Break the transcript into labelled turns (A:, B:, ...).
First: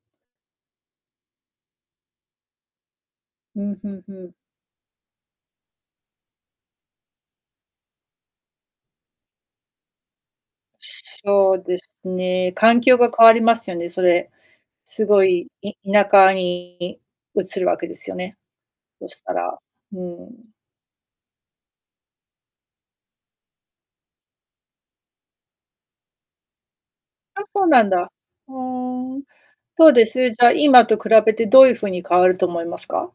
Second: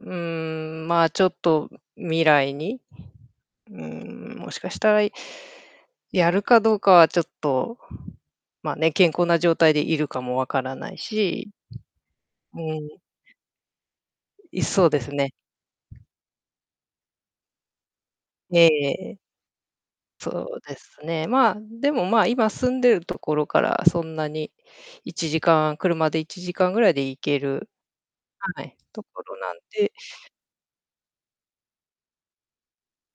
A: うん、まあ、ちょっと未来に、
B: う
A: う
B: ん、ふんふん。
A: ーん、もしかしたら、いやるかどうかはちょっと、ま、ね、健康な状態でいるかも分からないし。
B: そうですね。
A: う
B: 環境
A: ん。
B: が変わりますよね、それ。
A: い、そうで
B: す
A: す
B: ご
A: ね。
B: い田舎に移るわけですよね、
A: ええ
B: そ
A: ええ。
B: したら。うん。
A: そうですね、まあ、でもまあ、今住んでるところからそんなに1時間車で1時間ぐらいで行け
B: あ、そう
A: る
B: なんだ。ふ
A: はい、と
B: ーん。
A: ころなん
B: ど
A: で。
B: うです？じゃあ、今と比べてどういう風に変わると思いますか？